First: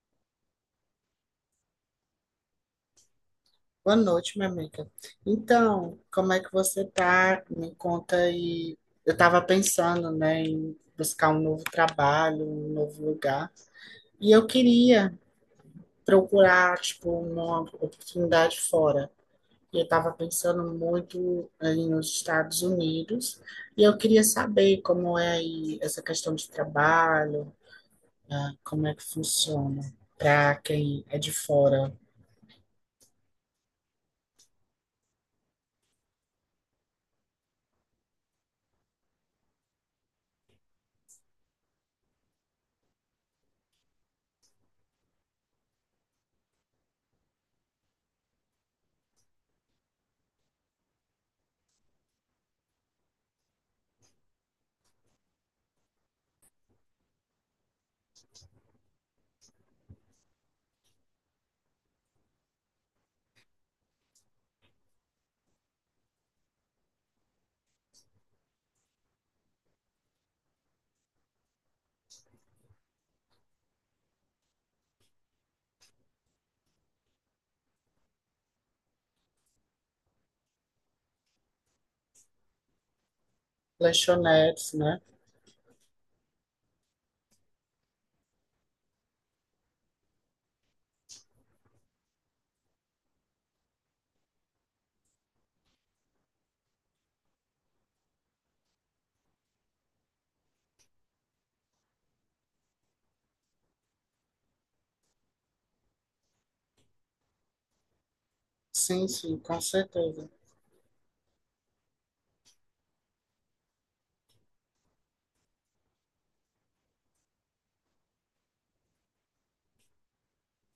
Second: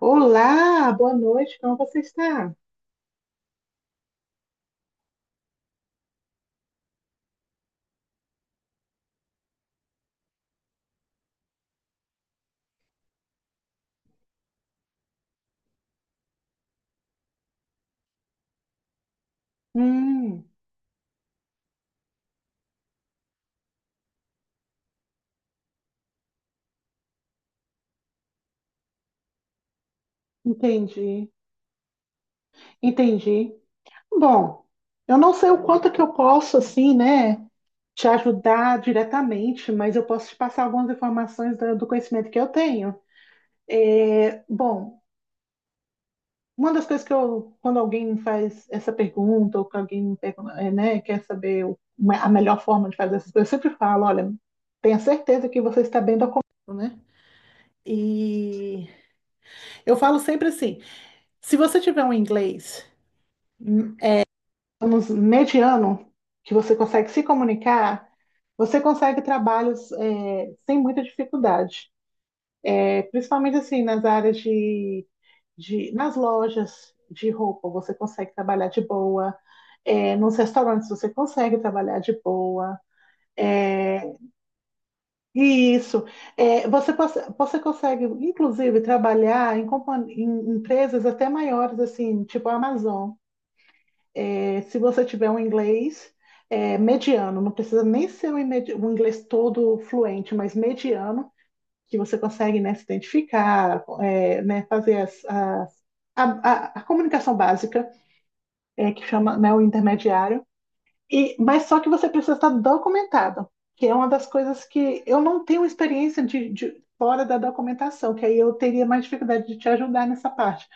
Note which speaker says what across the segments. Speaker 1: Olá, boa noite, como você está?
Speaker 2: Boa noite, minha amiga. Então, como é que você tá? Me conta aí. Eu estava pensando, né, em buscar um novo trabalho, um novo lugar, e eu queria procurar, tipo, uma oportunidade fora. E eu estava
Speaker 1: Hum,
Speaker 2: pensando muito aí nos Estados Unidos, e eu queria saber como é aí essa questão de trabalho, né, como é que funciona para quem é
Speaker 1: entendi,
Speaker 2: de fora.
Speaker 1: entendi. Bom, eu não sei o quanto que eu posso, assim, né, te ajudar diretamente, mas eu posso te passar algumas informações do conhecimento que eu tenho. Bom, uma das coisas que eu, quando alguém me faz essa pergunta, ou que alguém me pergunta, né, quer saber a melhor forma de fazer essas coisas, eu sempre falo, olha, tenha certeza que você está bem documentado, né? E eu falo sempre assim, se você tiver um inglês hum, digamos, mediano, que você consegue se comunicar, você consegue trabalhos sem muita dificuldade. É, principalmente assim, nas áreas de nas lojas de roupa, você consegue trabalhar de boa. É, nos restaurantes você consegue trabalhar de boa. É,
Speaker 2: Lanchonetes, né?
Speaker 1: e isso. É, você consegue, inclusive, trabalhar em empresas até maiores, assim, tipo a Amazon. É, se você tiver um inglês mediano, não precisa nem ser um inglês todo fluente, mas mediano, que você consegue, né, se identificar, né, fazer a, a comunicação básica, que
Speaker 2: Sim,
Speaker 1: chama,
Speaker 2: sim,
Speaker 1: né,
Speaker 2: com
Speaker 1: o
Speaker 2: certeza.
Speaker 1: intermediário, e, mas só que você precisa estar documentado, que é uma das coisas que eu não tenho experiência de fora da documentação, que aí eu teria mais dificuldade de te ajudar nessa parte.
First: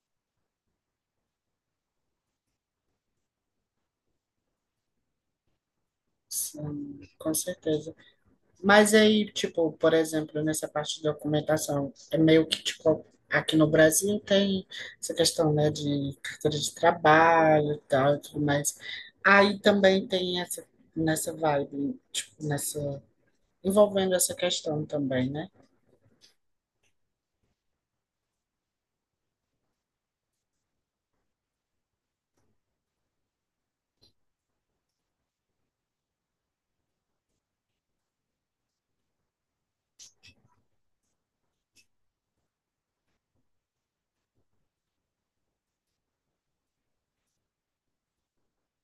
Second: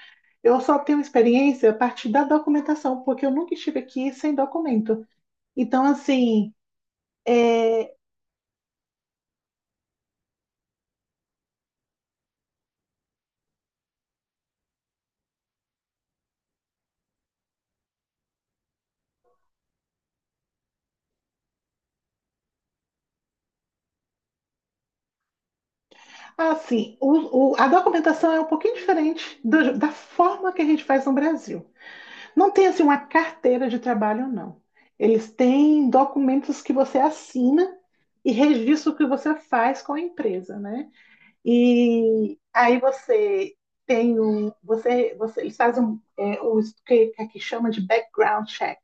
Speaker 1: Eu só tenho experiência a partir da documentação, porque eu nunca estive aqui sem documento. Então, assim,
Speaker 2: Sim, com
Speaker 1: é,
Speaker 2: certeza. Mas aí, tipo, por exemplo, nessa parte de documentação, é meio que, tipo, aqui no Brasil tem essa questão, né, de carteira de trabalho e tal e tudo mais. Aí também tem essa, nessa vibe, tipo, nessa, envolvendo essa questão também, né?
Speaker 1: assim a documentação é um pouquinho diferente da forma que a gente faz no Brasil. Não tem, assim, uma carteira de trabalho, não. Eles têm documentos que você assina e registra o que você faz com a empresa, né? E aí você eles fazem um, o que, que aqui chama de background check.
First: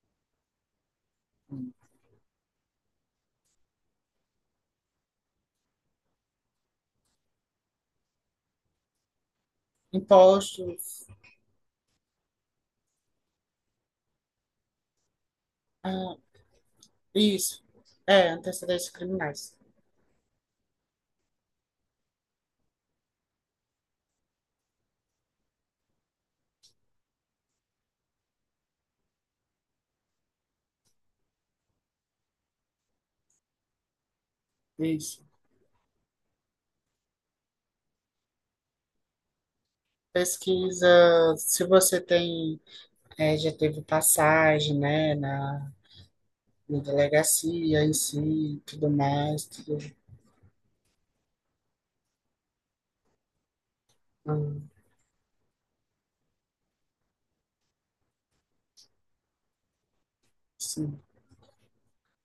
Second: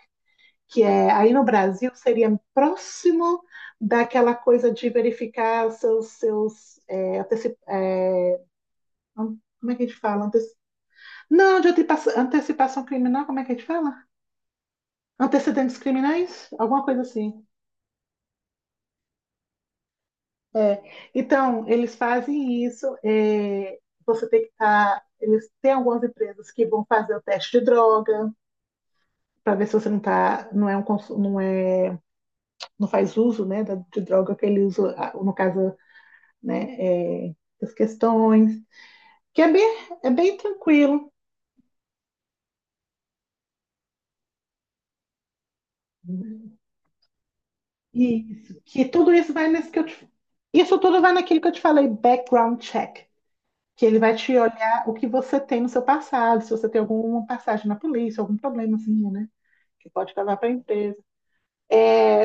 Speaker 1: Que é, aí no Brasil seria próximo daquela coisa de verificar seus como é que a gente fala?
Speaker 2: Impostos,
Speaker 1: Não, de antecipação criminal, como é que a gente fala? Antecedentes
Speaker 2: ah,
Speaker 1: criminais, alguma coisa assim.
Speaker 2: isso, é, antecedentes criminais,
Speaker 1: É. Então, eles fazem isso. É, você tem que estar. Eles têm algumas empresas que vão fazer o teste de droga para ver se você não tá, não é, não faz uso, né, de droga que ele usa, ah,
Speaker 2: isso.
Speaker 1: no caso, né, é, as questões, que é bem, é bem tranquilo.
Speaker 2: Pesquisa, se você tem, é, já teve passagem, né, na delegacia em
Speaker 1: Isso,
Speaker 2: si,
Speaker 1: que
Speaker 2: tudo
Speaker 1: tudo isso
Speaker 2: mais,
Speaker 1: vai nesse que
Speaker 2: tudo,
Speaker 1: eu te, isso tudo vai naquilo que eu te falei, background check, que ele vai te
Speaker 2: hum,
Speaker 1: olhar o que você tem no seu passado, se você tem alguma passagem na polícia, algum problema assim, né? Que pode levar para a
Speaker 2: sim,
Speaker 1: empresa.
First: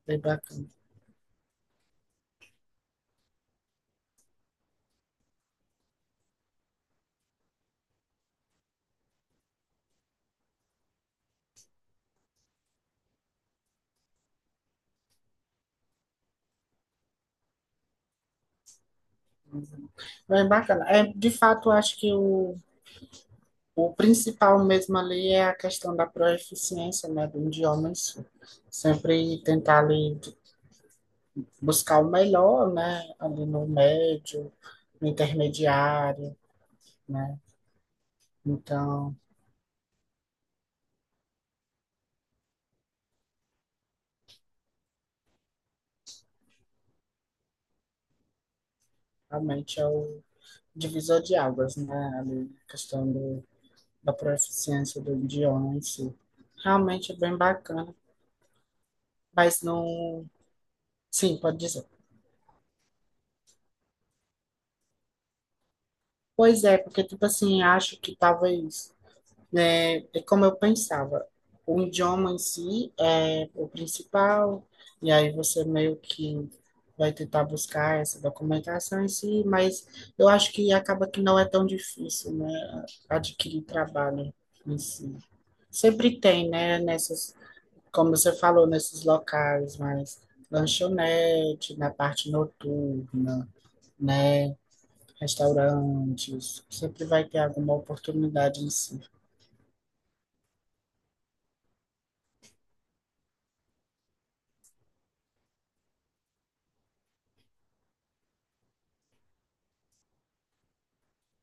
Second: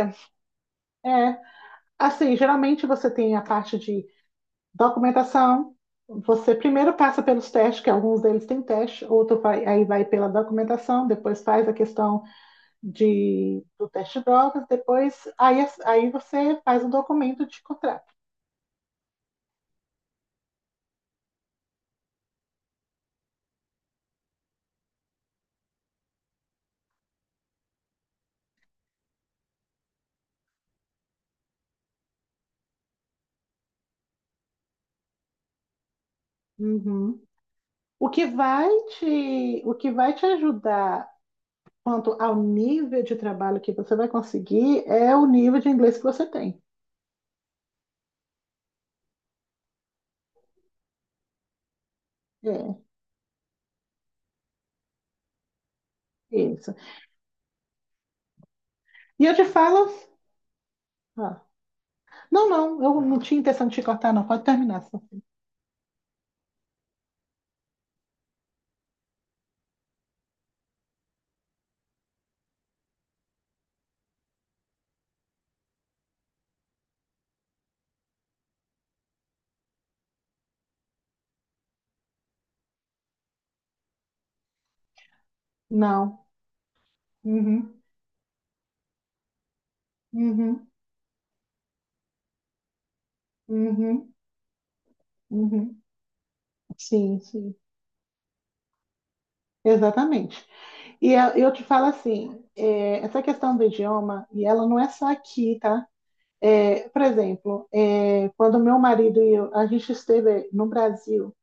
Speaker 2: bem bacana.
Speaker 1: É, assim, geralmente você tem a parte de documentação, você primeiro passa pelos testes, que alguns deles têm teste, outro vai, aí vai pela documentação, depois faz a questão de, do teste de drogas, depois aí, aí você faz o documento de contrato.
Speaker 2: Bem bacana. É, de fato, eu acho que o principal mesmo ali é a questão da proeficiência, né, do idioma em si. Sempre tentar ali buscar o melhor, né, ali no médio, no intermediário,
Speaker 1: Uhum.
Speaker 2: né.
Speaker 1: O que vai
Speaker 2: Então,
Speaker 1: o que vai te ajudar quanto ao nível de trabalho que você vai conseguir é o nível de inglês que você tem.
Speaker 2: realmente é o divisor de águas, né, ali, a
Speaker 1: É,
Speaker 2: questão do, da proeficiência do idioma em si.
Speaker 1: isso.
Speaker 2: Realmente é bem bacana.
Speaker 1: E eu te
Speaker 2: Mas
Speaker 1: falo.
Speaker 2: não. Sim,
Speaker 1: Ah,
Speaker 2: pode dizer.
Speaker 1: não, não, eu não tinha intenção de te cortar, não. Pode terminar. Só.
Speaker 2: Pois é, porque, tipo assim, acho que talvez, né, é como eu pensava, o idioma em si é o principal, e aí você meio que vai tentar buscar essa documentação em si, mas eu acho que acaba que não é tão difícil, né, adquirir trabalho em si. Sempre
Speaker 1: Não.
Speaker 2: tem, né, nessas,
Speaker 1: Uhum,
Speaker 2: como você falou, nesses locais, mas
Speaker 1: uhum,
Speaker 2: lanchonete, na parte noturna,
Speaker 1: uhum,
Speaker 2: né?
Speaker 1: uhum.
Speaker 2: Restaurantes, sempre
Speaker 1: Sim,
Speaker 2: vai ter
Speaker 1: sim.
Speaker 2: alguma oportunidade em si.
Speaker 1: Exatamente. E eu te falo assim, é, essa questão do idioma, e ela não é só aqui, tá? É, por exemplo, é, quando meu marido e eu, a gente esteve no Brasil,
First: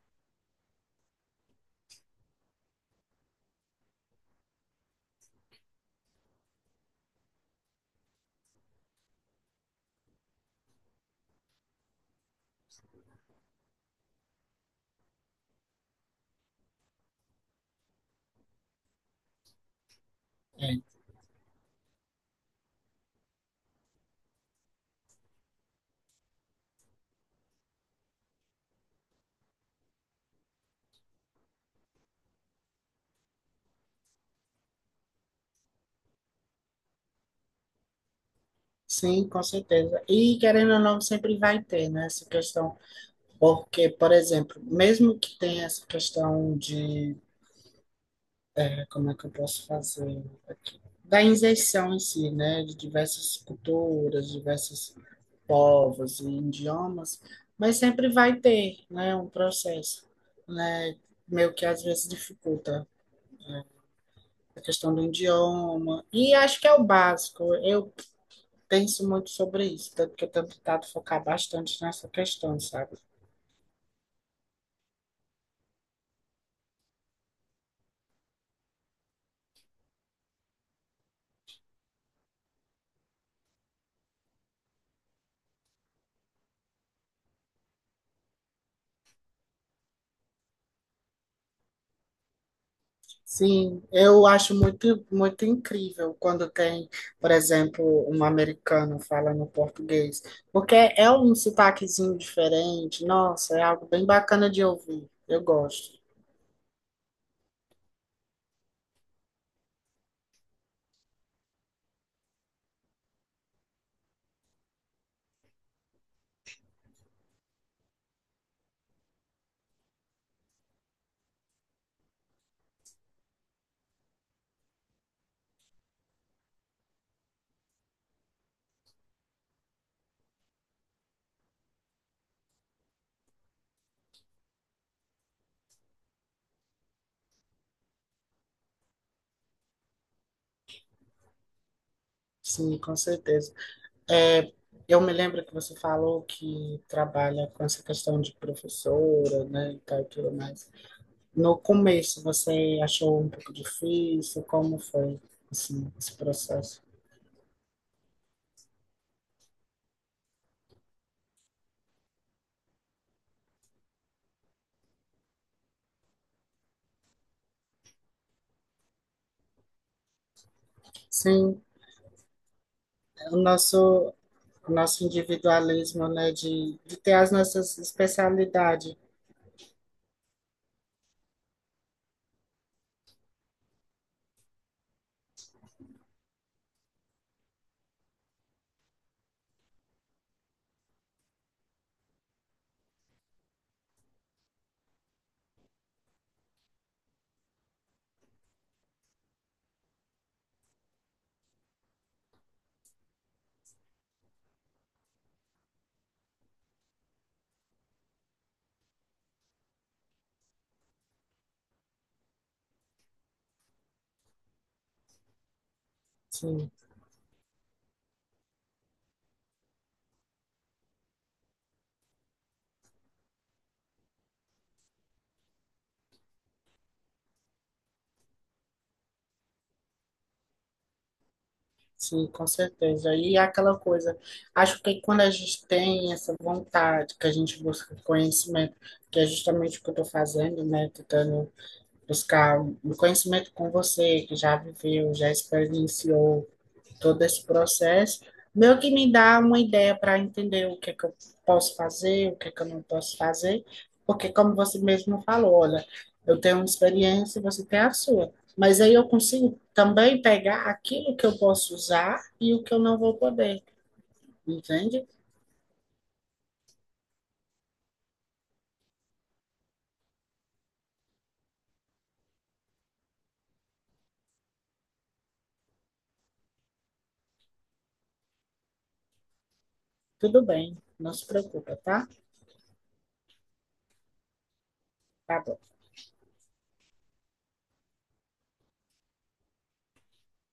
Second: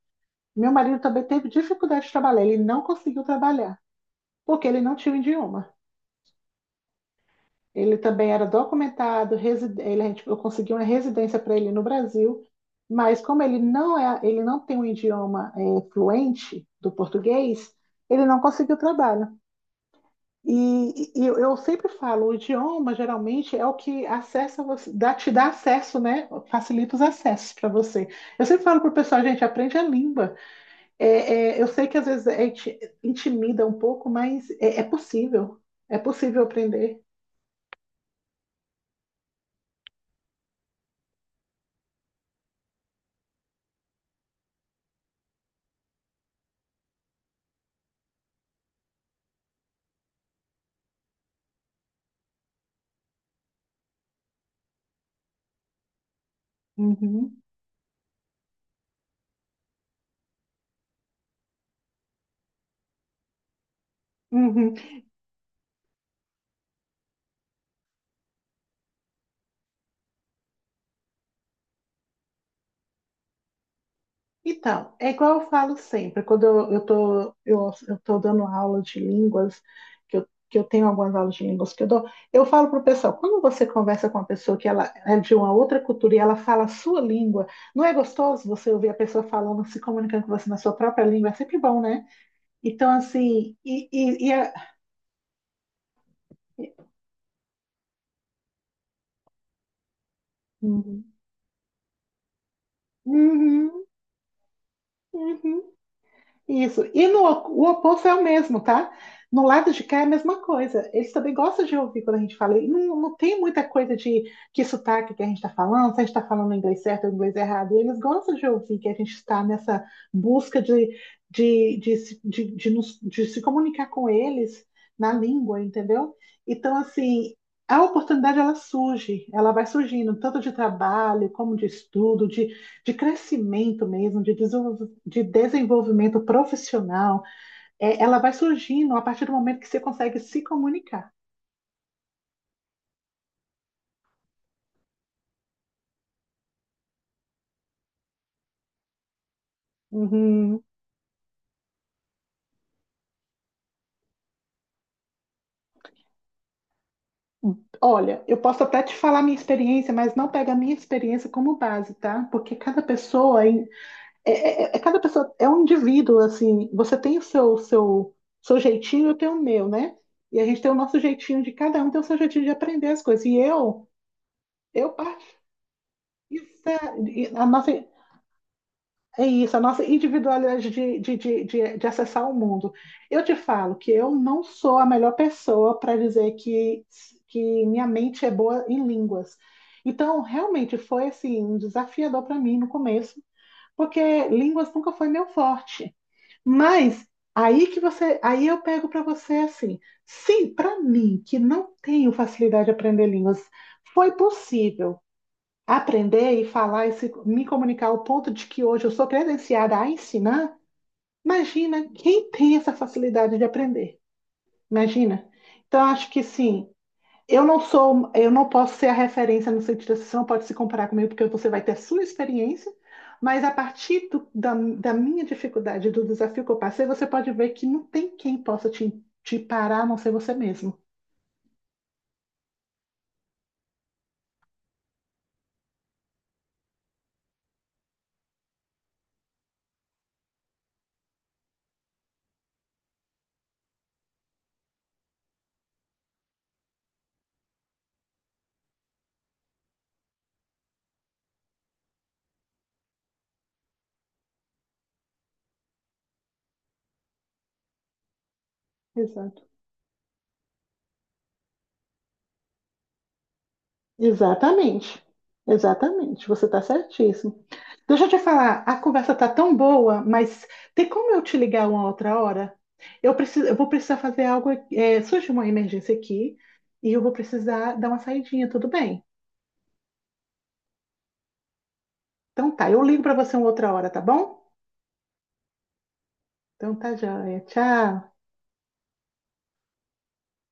Speaker 1: meu marido também teve dificuldade de trabalhar, ele não conseguiu trabalhar, porque ele não tinha o idioma. Ele também era documentado, eu consegui uma residência para ele no Brasil, mas como ele não é, ele não tem um idioma fluente do português, ele não conseguiu trabalho.
Speaker 2: É.
Speaker 1: E eu sempre falo, o idioma geralmente é o que acessa você, dá, te dá acesso, né? Facilita os acessos para você. Eu sempre falo pro pessoal, gente, aprende a língua. É, é, eu sei que às vezes intimida um pouco, mas é, é possível. É possível aprender.
Speaker 2: Sim, com certeza. E querendo ou não, sempre vai ter, né, essa questão. Porque, por exemplo, mesmo que tenha essa questão de, é, como é que eu posso fazer aqui? Da inserção em si, né, de diversas culturas, diversos povos e idiomas,
Speaker 1: Uhum,
Speaker 2: mas sempre vai ter, né, um processo, né, meio que às vezes dificulta, né, a
Speaker 1: uhum.
Speaker 2: questão do idioma. E acho que é o básico. Eu penso muito sobre isso, tanto que eu tenho tentado focar bastante nessa questão, sabe?
Speaker 1: Então, é igual eu falo sempre, quando eu tô dando aula de línguas, que eu tenho algumas aulas de línguas que eu dou, eu falo para o pessoal, quando você conversa com uma pessoa que ela é de uma outra cultura e ela fala a sua língua, não é gostoso você ouvir a pessoa falando, se comunicando com você na sua própria língua? É sempre bom, né? Então, assim,
Speaker 2: Sim, eu acho muito, muito incrível quando tem, por exemplo, um americano falando português, porque
Speaker 1: Uhum,
Speaker 2: é um sotaquezinho diferente. Nossa, é
Speaker 1: uhum,
Speaker 2: algo bem bacana de ouvir. Eu
Speaker 1: uhum.
Speaker 2: gosto.
Speaker 1: Isso. E no, o oposto é o mesmo, tá? No lado de cá é a mesma coisa. Eles também gostam de ouvir quando a gente fala. E não, não tem muita coisa de que sotaque que a gente está falando, se a gente está falando inglês certo ou inglês errado. E eles gostam de ouvir que a gente está nessa busca de, se- de nos- de se comunicar com eles na língua, entendeu? Então, assim, a oportunidade ela surge, ela vai surgindo, tanto de trabalho, como de estudo, de crescimento mesmo, de desenvolvimento profissional, é, ela vai surgindo a partir do momento que você consegue se comunicar.
Speaker 2: Sim, com certeza. É, eu me lembro que você falou que trabalha com essa questão de professora, né, e tal, e tudo
Speaker 1: Uhum.
Speaker 2: mais. No começo, você achou um pouco difícil? Como foi, assim, esse processo?
Speaker 1: Olha, eu posso até te falar minha experiência, mas não pega a minha experiência como base, tá? Porque cada pessoa cada pessoa é um indivíduo, assim, você tem o seu jeitinho, eu tenho o meu, né? E a gente tem o nosso jeitinho de
Speaker 2: Sim,
Speaker 1: cada um, tem o seu jeitinho de aprender as coisas. E
Speaker 2: o nosso, o
Speaker 1: eu
Speaker 2: nosso
Speaker 1: parti.
Speaker 2: individualismo, né, de ter
Speaker 1: E
Speaker 2: as
Speaker 1: a nossa,
Speaker 2: nossas especialidades,
Speaker 1: é isso, a nossa individualidade de acessar o mundo. Eu te falo que eu não sou a melhor pessoa para dizer que minha mente é boa em línguas. Então, realmente foi assim, um desafiador para mim no começo, porque línguas nunca foi meu forte. Mas aí que você, aí eu pego para você assim, sim, para mim que não tenho facilidade de aprender línguas, foi possível aprender e falar e me comunicar ao ponto de que hoje eu sou credenciada a ensinar, imagina quem tem essa facilidade de aprender. Imagina. Então, acho que sim,
Speaker 2: sim,
Speaker 1: eu não sou, eu não posso ser a referência no sentido assim, você não pode se comparar comigo porque você vai ter sua experiência, mas a partir da, da minha dificuldade, do desafio que eu passei, você pode ver que não tem quem possa te, te parar, a não ser você mesmo.
Speaker 2: sim, com certeza. E é aquela coisa, acho que quando a gente tem essa vontade, que a gente busca conhecimento, que é justamente o que eu estou fazendo, né, tentando buscar um conhecimento com você, que já viveu, já experienciou, todo esse processo, meio que me dá uma ideia para entender o que é que eu posso fazer, o que é que eu não posso fazer, porque como você mesmo falou, olha, eu tenho uma experiência e você tem a sua. Mas aí eu
Speaker 1: Exato.
Speaker 2: consigo também pegar aquilo que eu posso usar e o que eu não vou poder,
Speaker 1: Exatamente.
Speaker 2: entende?
Speaker 1: Exatamente. Você está certíssimo. Deixa eu te falar, a conversa está tão boa, mas tem como eu te ligar uma outra hora? Eu preciso, eu vou precisar fazer algo. É, surge uma emergência aqui e eu vou precisar dar uma saidinha, tudo bem?
Speaker 2: Tudo bem, não se preocupa, tá?
Speaker 1: Então tá, eu ligo para você uma outra hora, tá bom?
Speaker 2: Tá bom.
Speaker 1: Então tá, joia. Tchau.